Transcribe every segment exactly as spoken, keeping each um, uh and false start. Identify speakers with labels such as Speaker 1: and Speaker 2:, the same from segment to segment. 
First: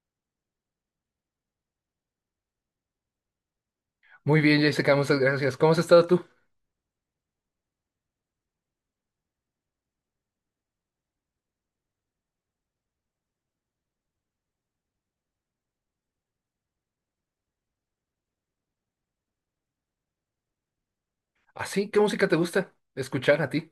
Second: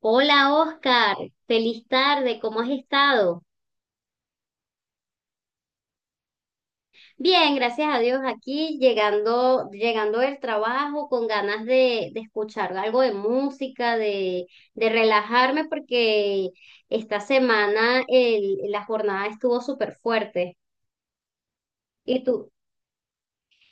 Speaker 1: Hola Oscar, feliz tarde, ¿cómo has estado?
Speaker 2: Muy bien, Jessica, muchas gracias. ¿Cómo has estado tú?
Speaker 1: Bien, gracias a Dios aquí, llegando, llegando del trabajo con ganas de, de escuchar algo de música, de, de relajarme porque esta semana el- la jornada estuvo súper fuerte.
Speaker 2: ¿Ah, sí? ¿Qué
Speaker 1: ¿Y
Speaker 2: música te
Speaker 1: tú?
Speaker 2: gusta escuchar a ti?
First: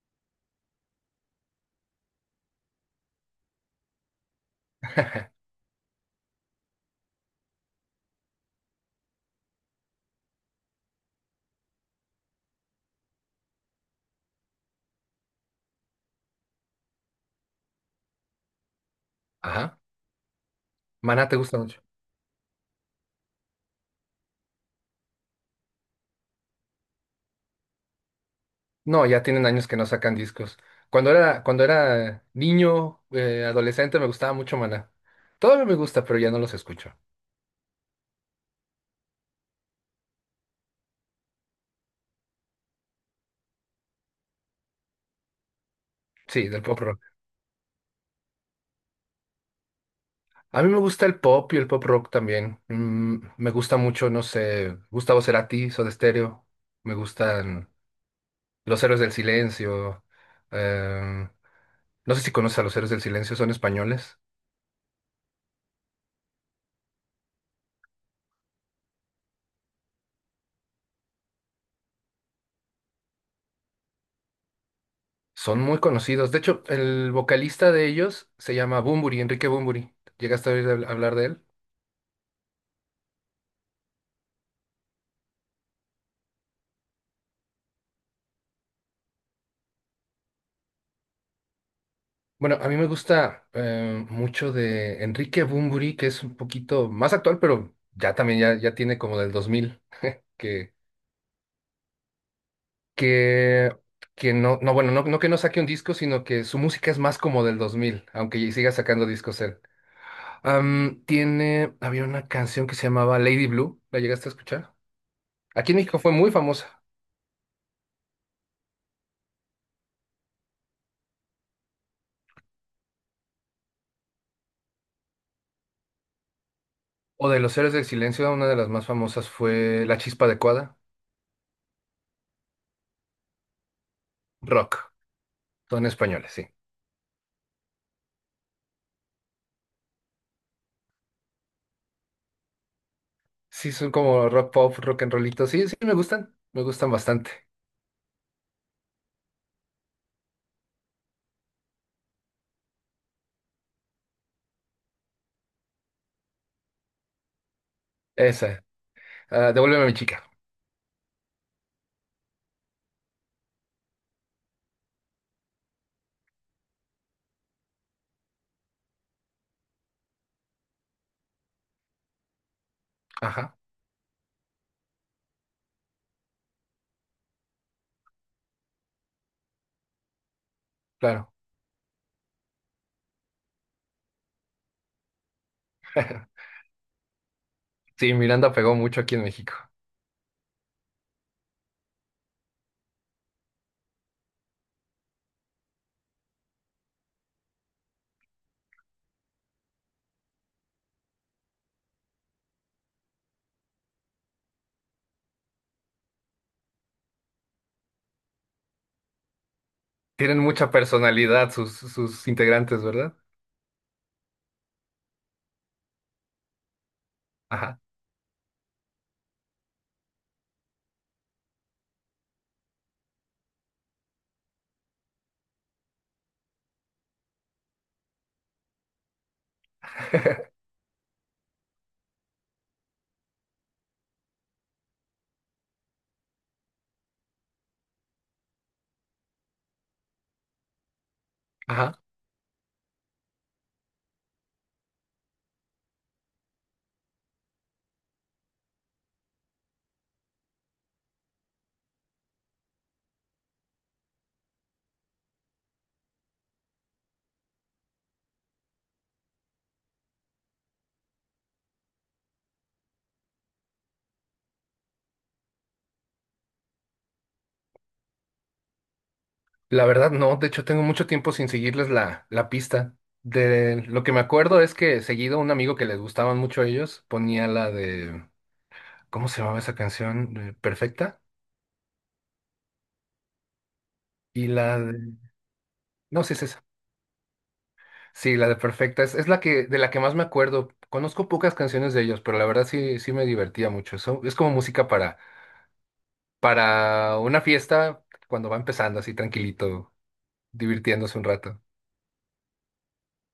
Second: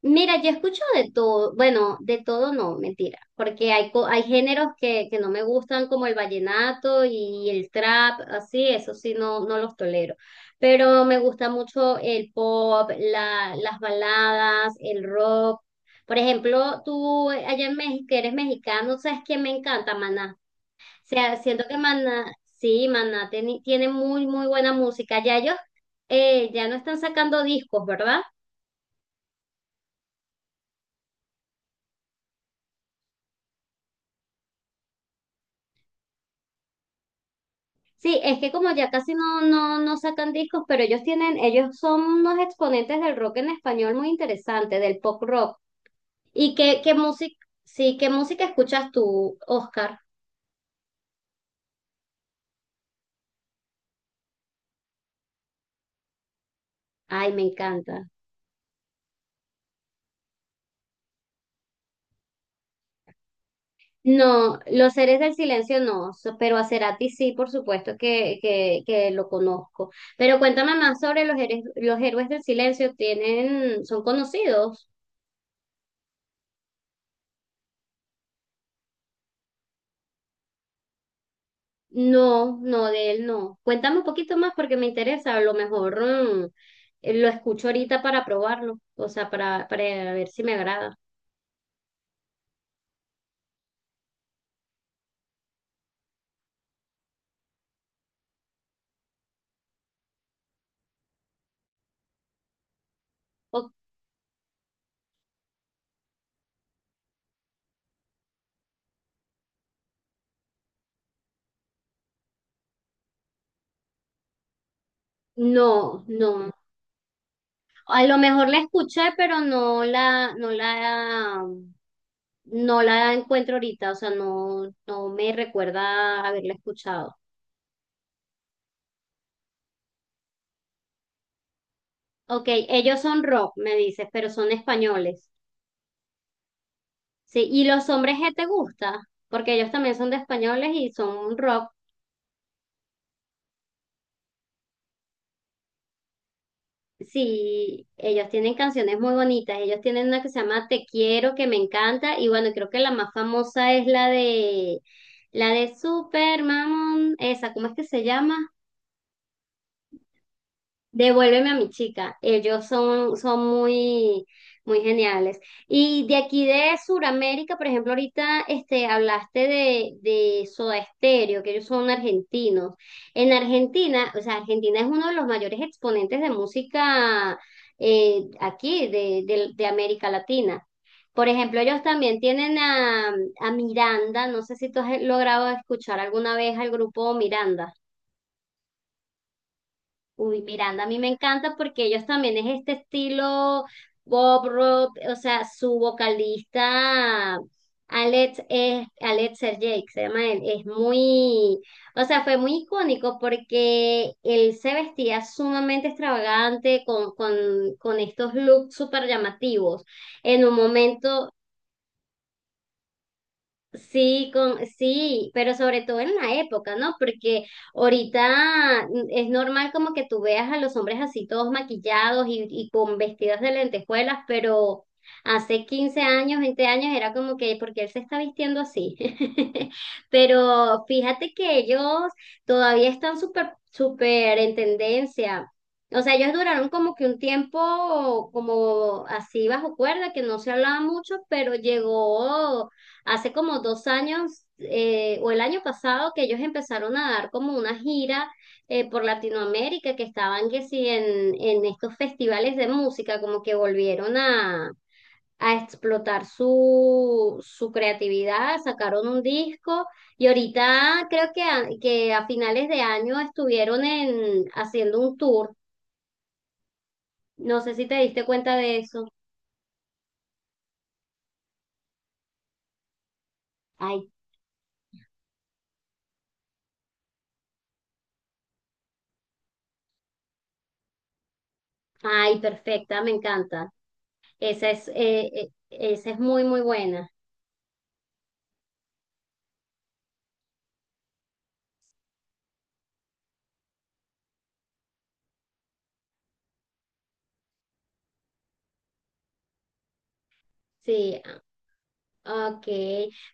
Speaker 1: Mira, yo escucho de todo, bueno, de todo no, mentira, porque hay, co- hay géneros que, que no me gustan como el vallenato y el trap, así, eso sí, no, no los tolero, pero me gusta mucho el pop, la, las baladas, el rock. Por ejemplo, tú eh, allá en México, que eres mexicano, sabes que me
Speaker 2: Ajá.
Speaker 1: encanta Maná. O
Speaker 2: Maná
Speaker 1: sea,
Speaker 2: te gusta
Speaker 1: siento que
Speaker 2: mucho.
Speaker 1: Maná, sí, Maná tiene, tiene muy, muy buena música. Ya ellos eh, ya no están sacando discos, ¿verdad?
Speaker 2: No, ya tienen años que no sacan discos. Cuando era, cuando era niño, eh, adolescente, me gustaba mucho Maná. Todavía me gusta, pero ya no los escucho.
Speaker 1: Sí, es que como ya casi no, no, no sacan discos, pero ellos tienen, ellos son unos exponentes del rock en español muy interesante, del pop rock.
Speaker 2: Sí,
Speaker 1: ¿Y
Speaker 2: del pop
Speaker 1: qué, qué
Speaker 2: rock.
Speaker 1: música, sí, qué música escuchas tú, Oscar?
Speaker 2: A mí me gusta el pop y el pop rock también. Mm, me gusta mucho, no sé, Gustavo Cerati, Soda Stereo. Me
Speaker 1: Ay, me
Speaker 2: gustan
Speaker 1: encanta.
Speaker 2: Los Héroes del Silencio. eh, no sé si conoces a Los Héroes del Silencio, son españoles.
Speaker 1: No, Los Seres del Silencio no, so- pero a Cerati sí, por supuesto que, que, que lo conozco. Pero cuéntame más sobre los, héroes- los Héroes del Silencio, ¿tienen, ¿son conocidos?
Speaker 2: Son muy conocidos. De hecho, el vocalista de ellos se llama Bunbury, Enrique Bunbury. ¿Llegaste a oír habl- hablar de él?
Speaker 1: No, no, de él no. Cuéntame un poquito más porque me interesa. A lo mejor mm, eh, lo escucho ahorita para probarlo, o sea, para, para ver si me agrada.
Speaker 2: Bueno, a mí me gusta eh, mucho de Enrique Bunbury, que es un poquito más actual, pero ya también ya, ya tiene como del dos mil, que,
Speaker 1: O-
Speaker 2: que, que no, no, bueno, no, no que no saque un disco, sino que su música es más como del dos mil, aunque siga sacando discos él. Am, tiene, había una canción que se llamaba Lady Blue, ¿la llegaste a escuchar? Aquí en México
Speaker 1: no,
Speaker 2: fue muy
Speaker 1: no.
Speaker 2: famosa.
Speaker 1: A lo mejor la escuché, pero no la, no la, no la encuentro ahorita, o sea, no, no me recuerda haberla escuchado.
Speaker 2: O de los Héroes del Silencio, una de las más famosas fue La Chispa Adecuada,
Speaker 1: Ok, ellos son rock, me dices, pero son
Speaker 2: rock,
Speaker 1: españoles.
Speaker 2: son españoles, sí.
Speaker 1: Sí, ¿y los hombres que te gusta? Porque ellos también son de españoles y son un rock.
Speaker 2: Sí, son como rock pop, rock and rollito, sí, sí, me gustan, me gustan bastante.
Speaker 1: Sí, ellos tienen canciones muy bonitas. Ellos tienen una que se llama Te quiero, que me encanta. Y bueno, creo que la más famosa es la de la de Super Mamón. Esa, ¿cómo es que se llama?
Speaker 2: Esa, ah, Devuélveme a mi chica,
Speaker 1: Devuélveme a mi chica. Ellos son, son muy, muy geniales. Y de aquí de Sudamérica, por ejemplo, ahorita este, hablaste de, de Soda Stereo, que ellos son argentinos. En
Speaker 2: ajá,
Speaker 1: Argentina, o sea, Argentina es uno de los mayores exponentes de música eh, aquí, de, de, de América Latina. Por
Speaker 2: claro.
Speaker 1: ejemplo, ellos también tienen a, a Miranda. No sé si tú has logrado escuchar alguna vez al grupo Miranda.
Speaker 2: Sí, Miranda pegó mucho aquí en México.
Speaker 1: Uy, Miranda, a mí me encanta porque ellos también es este estilo Bob rock, o sea, su vocalista Alex es Alex Sergey, que se llama él, es muy, o sea, fue muy icónico porque él se vestía sumamente extravagante con, con, con estos looks súper llamativos.
Speaker 2: Tienen
Speaker 1: En un
Speaker 2: mucha
Speaker 1: momento.
Speaker 2: personalidad sus, sus integrantes, ¿verdad?
Speaker 1: Sí, con, sí, pero sobre todo en la época, ¿no? Porque
Speaker 2: Ajá.
Speaker 1: ahorita es normal como que tú veas a los hombres así todos maquillados y, y con vestidos de lentejuelas, pero hace quince años, veinte años era como que, ¿porque él se está vistiendo así? Pero fíjate que ellos todavía están súper, súper en tendencia. O sea, ellos duraron como que un tiempo como así bajo cuerda, que no se hablaba mucho, pero
Speaker 2: Ajá.
Speaker 1: llegó. Hace como dos años eh, o el año pasado que ellos empezaron a dar como una gira eh, por Latinoamérica, que estaban que sí en, en estos festivales de música, como que volvieron a, a explotar su, su creatividad, sacaron un disco y ahorita creo que a, que a finales de año estuvieron en, haciendo un tour. No sé si te diste cuenta de eso.
Speaker 2: La verdad no, de hecho tengo mucho tiempo sin seguirles la, la pista. De lo
Speaker 1: Ay,
Speaker 2: que me acuerdo es que seguido un amigo que les gustaban mucho a ellos ponía la de ¿cómo se llamaba esa canción? Eh, ¿Perfecta?
Speaker 1: ay, perfecta, me encanta.
Speaker 2: Y
Speaker 1: Esa
Speaker 2: la
Speaker 1: es,
Speaker 2: de...
Speaker 1: eh, eh, esa es
Speaker 2: No, sí es
Speaker 1: muy, muy
Speaker 2: esa.
Speaker 1: buena.
Speaker 2: Sí, la de Perfecta. Es, es la que, de la que más me acuerdo. Conozco pocas canciones de ellos, pero la verdad sí, sí me divertía mucho. Eso es como música para, para una fiesta cuando va empezando así tranquilito, divirtiéndose
Speaker 1: Sí,
Speaker 2: un rato.
Speaker 1: ah, ok.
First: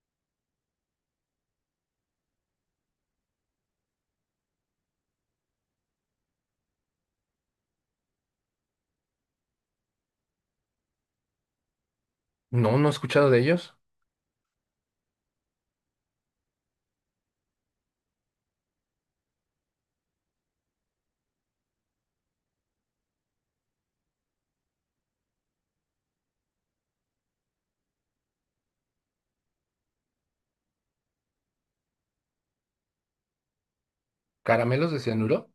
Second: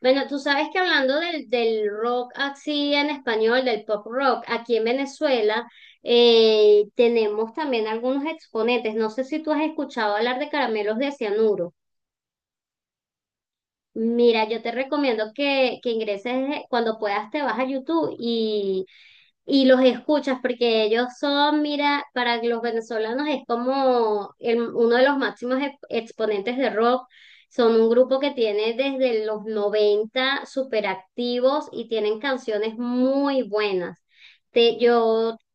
Speaker 1: Bueno, tú sabes que hablando del, del rock así en español, del pop rock, aquí en Venezuela eh, tenemos también algunos exponentes. No sé si tú has escuchado hablar de Caramelos de Cianuro.
Speaker 2: No, no he escuchado de ellos.
Speaker 1: Mira, yo te recomiendo que, que ingreses eh, cuando puedas, te vas a YouTube y, y los escuchas, porque ellos son, mira, para los venezolanos es como el- uno de los máximos ex- exponentes de rock. Son un grupo que tiene desde los noventa súper activos y tienen canciones muy buenas. Te,
Speaker 2: ¿Caramelos de
Speaker 1: yo,
Speaker 2: Cianuro?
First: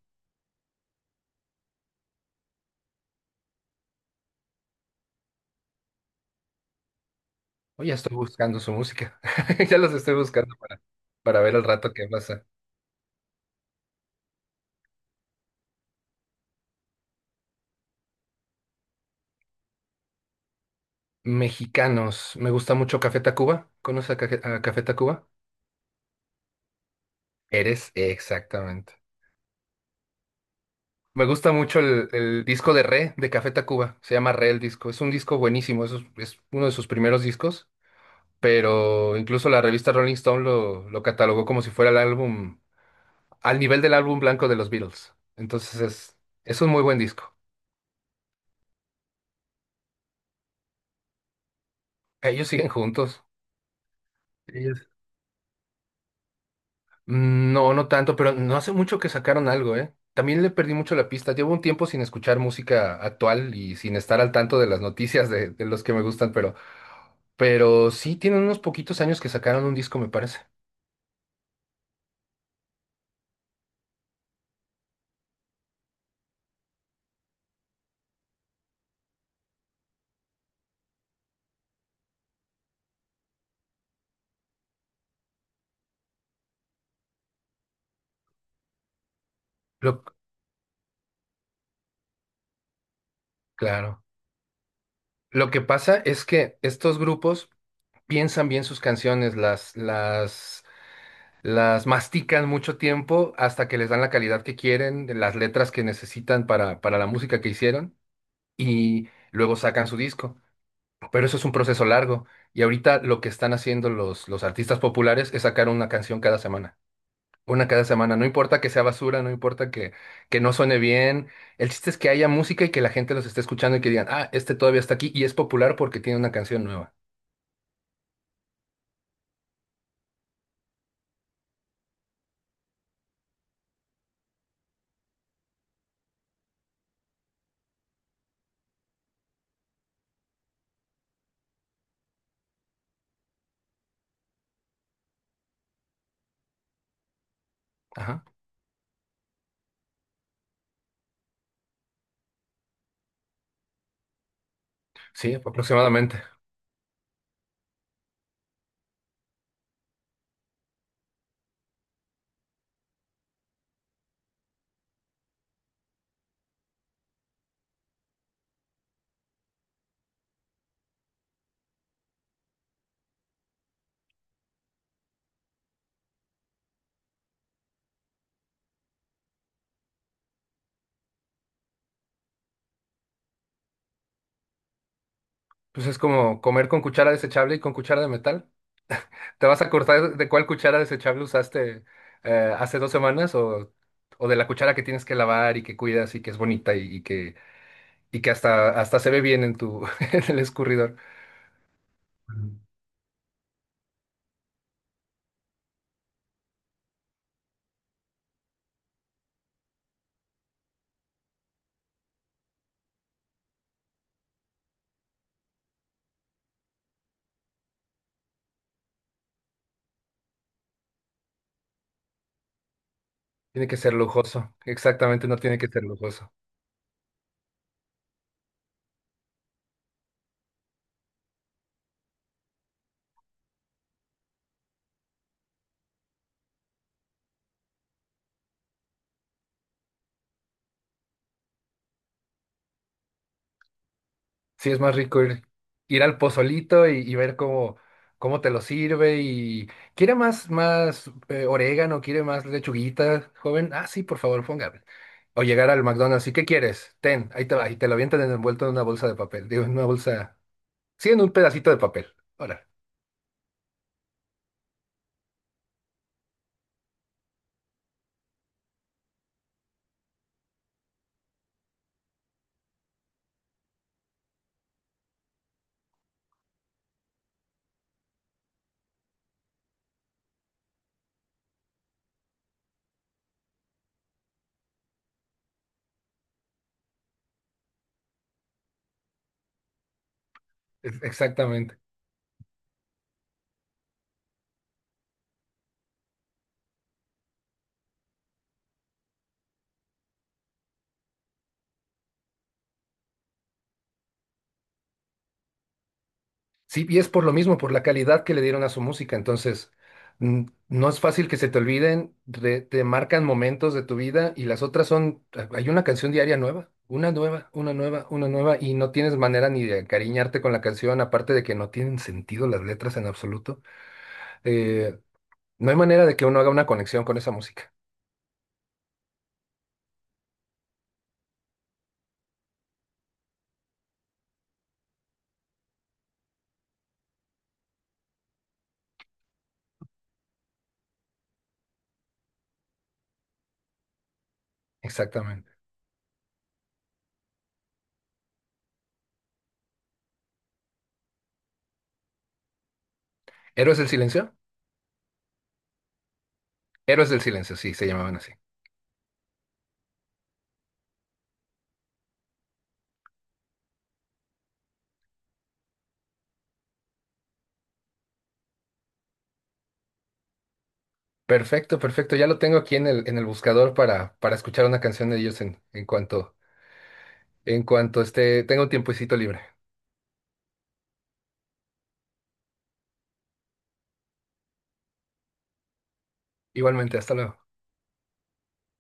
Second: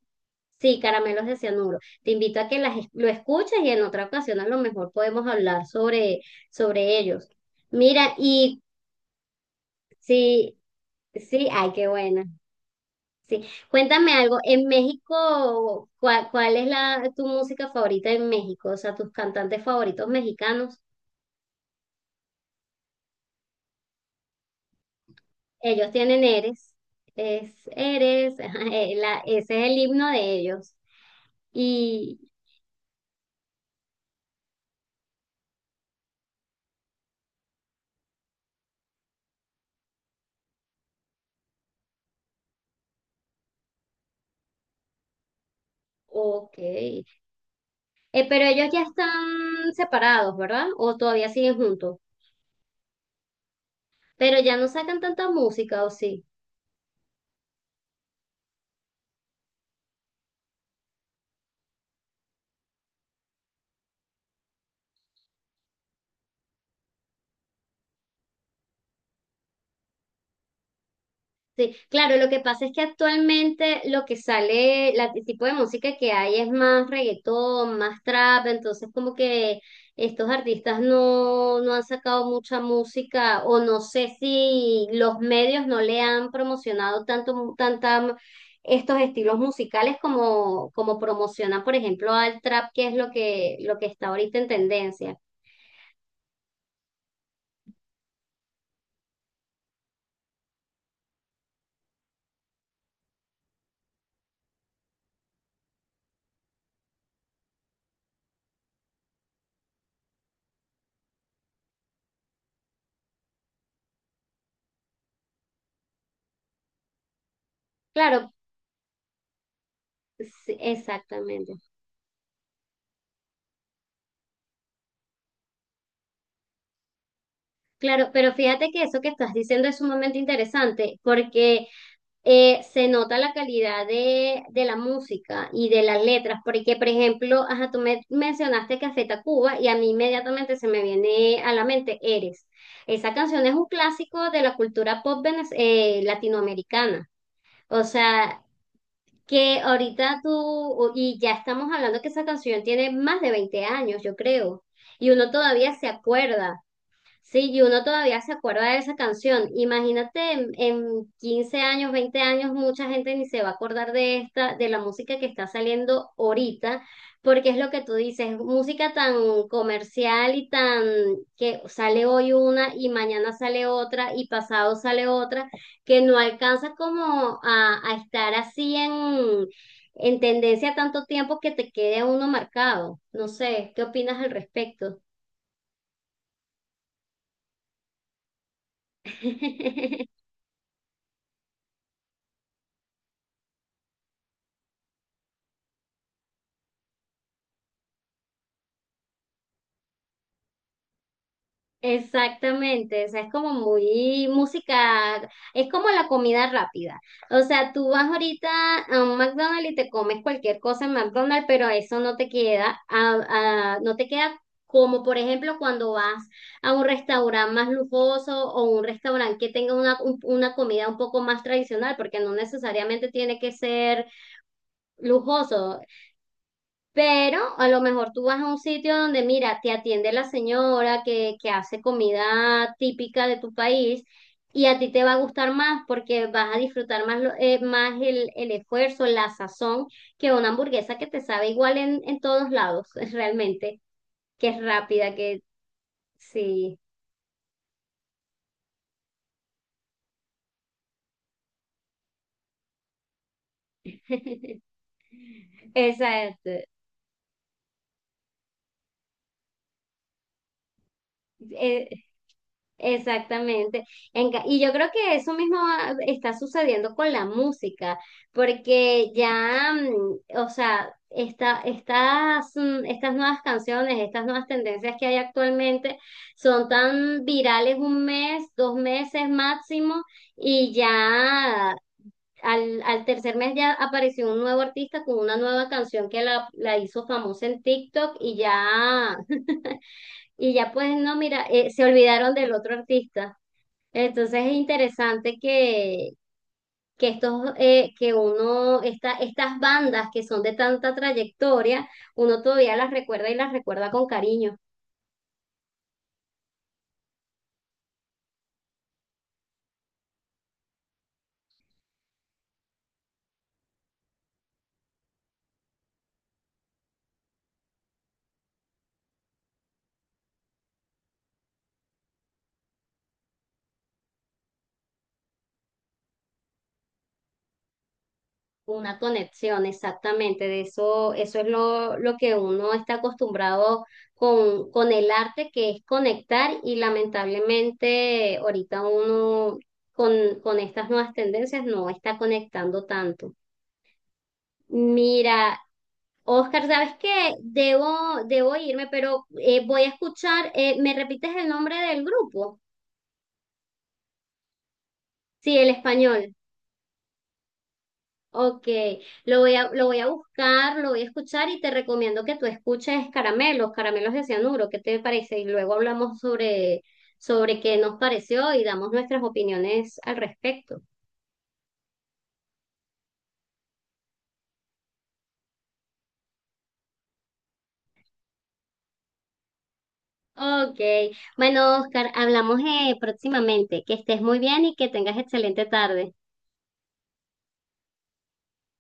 Speaker 1: sí, Caramelos de Cianuro. Te invito a que las, es- lo escuches y en otra ocasión a lo mejor podemos hablar sobre, sobre ellos.
Speaker 2: Oye,
Speaker 1: Mira,
Speaker 2: estoy buscando
Speaker 1: y
Speaker 2: su música. Ya los estoy buscando
Speaker 1: sí,
Speaker 2: para, para
Speaker 1: sí,
Speaker 2: ver el
Speaker 1: ay, qué
Speaker 2: rato que
Speaker 1: buena.
Speaker 2: pasa.
Speaker 1: Sí. Cuéntame algo, en México, ¿cuál, cuál es la, tu música favorita en México? O sea, tus cantantes favoritos mexicanos.
Speaker 2: Mexicanos. Me gusta mucho Café Tacuba. ¿Conoces a Cafe- a Café Tacuba?
Speaker 1: Ellos tienen Eres, es
Speaker 2: Eres
Speaker 1: Eres, ajá, eh,
Speaker 2: exactamente.
Speaker 1: la, ese es el himno de ellos.
Speaker 2: Me gusta mucho el,
Speaker 1: Y,
Speaker 2: el disco de Re de Café Tacuba. Se llama Re el disco. Es un disco buenísimo. Es, es uno de sus primeros discos. Pero incluso la revista Rolling Stone lo, lo catalogó como si fuera el álbum, al nivel del álbum blanco de los Beatles. Entonces es,
Speaker 1: ok,
Speaker 2: es un muy buen
Speaker 1: Eh,
Speaker 2: disco.
Speaker 1: pero ellos ya están separados, ¿verdad? O todavía siguen juntos,
Speaker 2: Ellos siguen juntos.
Speaker 1: pero ya no sacan tanta música, ¿o sí?
Speaker 2: Mm, no, no tanto, pero no hace mucho que sacaron algo, ¿eh? También le perdí mucho la pista. Llevo un tiempo sin escuchar música actual y sin estar al tanto de las noticias de, de los que me gustan, pero, pero sí tienen unos poquitos años que sacaron un disco, me parece.
Speaker 1: Sí, claro, lo que pasa es que actualmente lo que sale, la- el tipo de música que hay es más reggaetón, más trap, entonces como que estos artistas no, no han sacado mucha música o no sé si los medios no le han promocionado tanto, tanta, estos estilos musicales
Speaker 2: Lo,
Speaker 1: como, como promocionan, por ejemplo, al trap, que es lo que, lo que
Speaker 2: claro.
Speaker 1: está ahorita en tendencia.
Speaker 2: Lo que pasa es que estos grupos piensan bien sus canciones, las, las, las mastican mucho tiempo hasta que les dan la calidad que quieren, las letras que necesitan para, para la música que hicieron y luego sacan su disco. Pero eso es un proceso largo. Y ahorita lo que están haciendo los, los artistas populares es sacar una canción cada semana. Una cada semana. No
Speaker 1: Claro,
Speaker 2: importa que sea basura, no importa que, que no
Speaker 1: sí,
Speaker 2: suene bien.
Speaker 1: exactamente.
Speaker 2: El chiste es que haya música y que la gente los esté escuchando y que digan, ah, este todavía está aquí y es popular porque tiene una canción nueva.
Speaker 1: Claro, pero fíjate que eso que estás diciendo es sumamente interesante porque eh, se nota la calidad de, de la música y de las letras, porque por ejemplo, ajá, tú me mencionaste Café Tacuba y a mí inmediatamente se me viene a la mente Eres. Esa canción es un clásico de la cultura pop venez- eh, latinoamericana. O
Speaker 2: Ajá.
Speaker 1: sea, que ahorita tú, y ya estamos hablando que esa canción tiene más de veinte años, yo creo, y uno
Speaker 2: Sí,
Speaker 1: todavía se
Speaker 2: aproximadamente.
Speaker 1: acuerda. Sí, y uno todavía se acuerda de esa canción. Imagínate en, en quince años, veinte años, mucha gente ni se va a acordar de esta, de la música que está saliendo ahorita, porque es lo que tú dices, música tan comercial y tan, que sale hoy una y mañana sale otra y pasado sale otra, que no alcanza como a, a estar así en, en tendencia tanto tiempo que te quede uno marcado. No sé, ¿qué opinas al respecto?
Speaker 2: Pues es como comer con cuchara desechable y con cuchara de metal. ¿Te vas a cortar de cuál cuchara desechable usaste eh, hace dos semanas o, o de la cuchara que tienes que lavar y que cuidas y que es bonita y y que y que hasta, hasta se ve bien en tu, en el escurridor. Ujú.
Speaker 1: Exactamente, o sea, es como muy música, es como la comida rápida. O sea, tú vas ahorita a un McDonald's y te comes cualquier cosa en McDonald's, pero eso no te queda, a- a- no te queda como por ejemplo cuando vas a un restaurante más lujoso o un restaurante que tenga una, un- una comida un poco más tradicional, porque no necesariamente tiene que
Speaker 2: Tiene que ser
Speaker 1: ser
Speaker 2: lujoso. Exactamente, no tiene que
Speaker 1: lujoso.
Speaker 2: ser lujoso.
Speaker 1: Pero a lo mejor tú vas a un sitio donde, mira, te atiende la señora que, que hace comida típica de tu país y a ti te va a gustar más porque vas a disfrutar más, lo- eh, más el, el esfuerzo, la sazón, que una hamburguesa que te sabe igual en, en todos lados, realmente, que es
Speaker 2: Sí, es más
Speaker 1: rápida,
Speaker 2: rico
Speaker 1: que
Speaker 2: ir, ir al
Speaker 1: sí.
Speaker 2: pozolito y, y ver cómo, cómo te lo sirve. Y quiere más, más eh, orégano, quiere más lechuguita, joven. Ah, sí, por favor, póngame. O llegar al McDonald's. ¿Y qué
Speaker 1: Exacto.
Speaker 2: quieres? Ten, ahí te va. Y te lo avientan envuelto en una bolsa de papel. Digo, en una bolsa. Sí, en un pedacito de
Speaker 1: Eh,
Speaker 2: papel. Ahora.
Speaker 1: Exactamente. En ca- y yo creo que eso mismo va- está sucediendo con la música, porque ya, mm, o sea, esta, estas, mm, estas nuevas canciones, estas nuevas tendencias que hay actualmente son tan virales un mes, dos meses máximo, y ya al, al tercer mes ya apareció un nuevo artista con una nueva canción que la, la hizo famosa en TikTok y ya, y ya pues no, mira, eh,
Speaker 2: Exactamente.
Speaker 1: se olvidaron del otro artista. Entonces es interesante que, que estos, eh, que uno, esta, estas bandas que son de tanta trayectoria, uno todavía las recuerda y las recuerda con cariño,
Speaker 2: Sí, y es por lo mismo, por la calidad que le dieron a su música. Entonces, mm, no es fácil que se te olviden, re- te marcan momentos de tu vida y las otras son, ah, hay una canción diaria nueva, una nueva, una nueva, una nueva, y no tienes manera ni de encariñarte con la canción, aparte de que no tienen sentido las letras en absoluto. Eh, no hay manera de que uno haga una conexión con esa música.
Speaker 1: una conexión, exactamente. De eso, eso es lo, lo que uno está acostumbrado con, con el arte, que es conectar, y lamentablemente ahorita uno con, con estas nuevas tendencias no está conectando tanto.
Speaker 2: Exactamente.
Speaker 1: Mira, Oscar, ¿sabes qué? Debo, debo irme, pero eh, voy a escuchar, eh, ¿me repites el nombre del grupo?
Speaker 2: ¿Héroes del Silencio?
Speaker 1: Sí, el español.
Speaker 2: Héroes del Silencio, sí, se llamaban así.
Speaker 1: Ok, lo voy a, lo voy a buscar, lo voy a escuchar y te recomiendo que tú escuches Caramelos, Caramelos de Cianuro, ¿qué te parece? Y luego hablamos sobre, sobre qué nos pareció y damos nuestras opiniones al respecto.
Speaker 2: Perfecto, perfecto. Ya lo tengo aquí en el, en el buscador para, para escuchar una canción de ellos en, en cuanto, en cuanto esté, tenga un tiempecito libre.
Speaker 1: Ok, bueno, Oscar, hablamos eh, próximamente. Que estés muy bien y que tengas excelente tarde.
Speaker 2: Igualmente, hasta luego.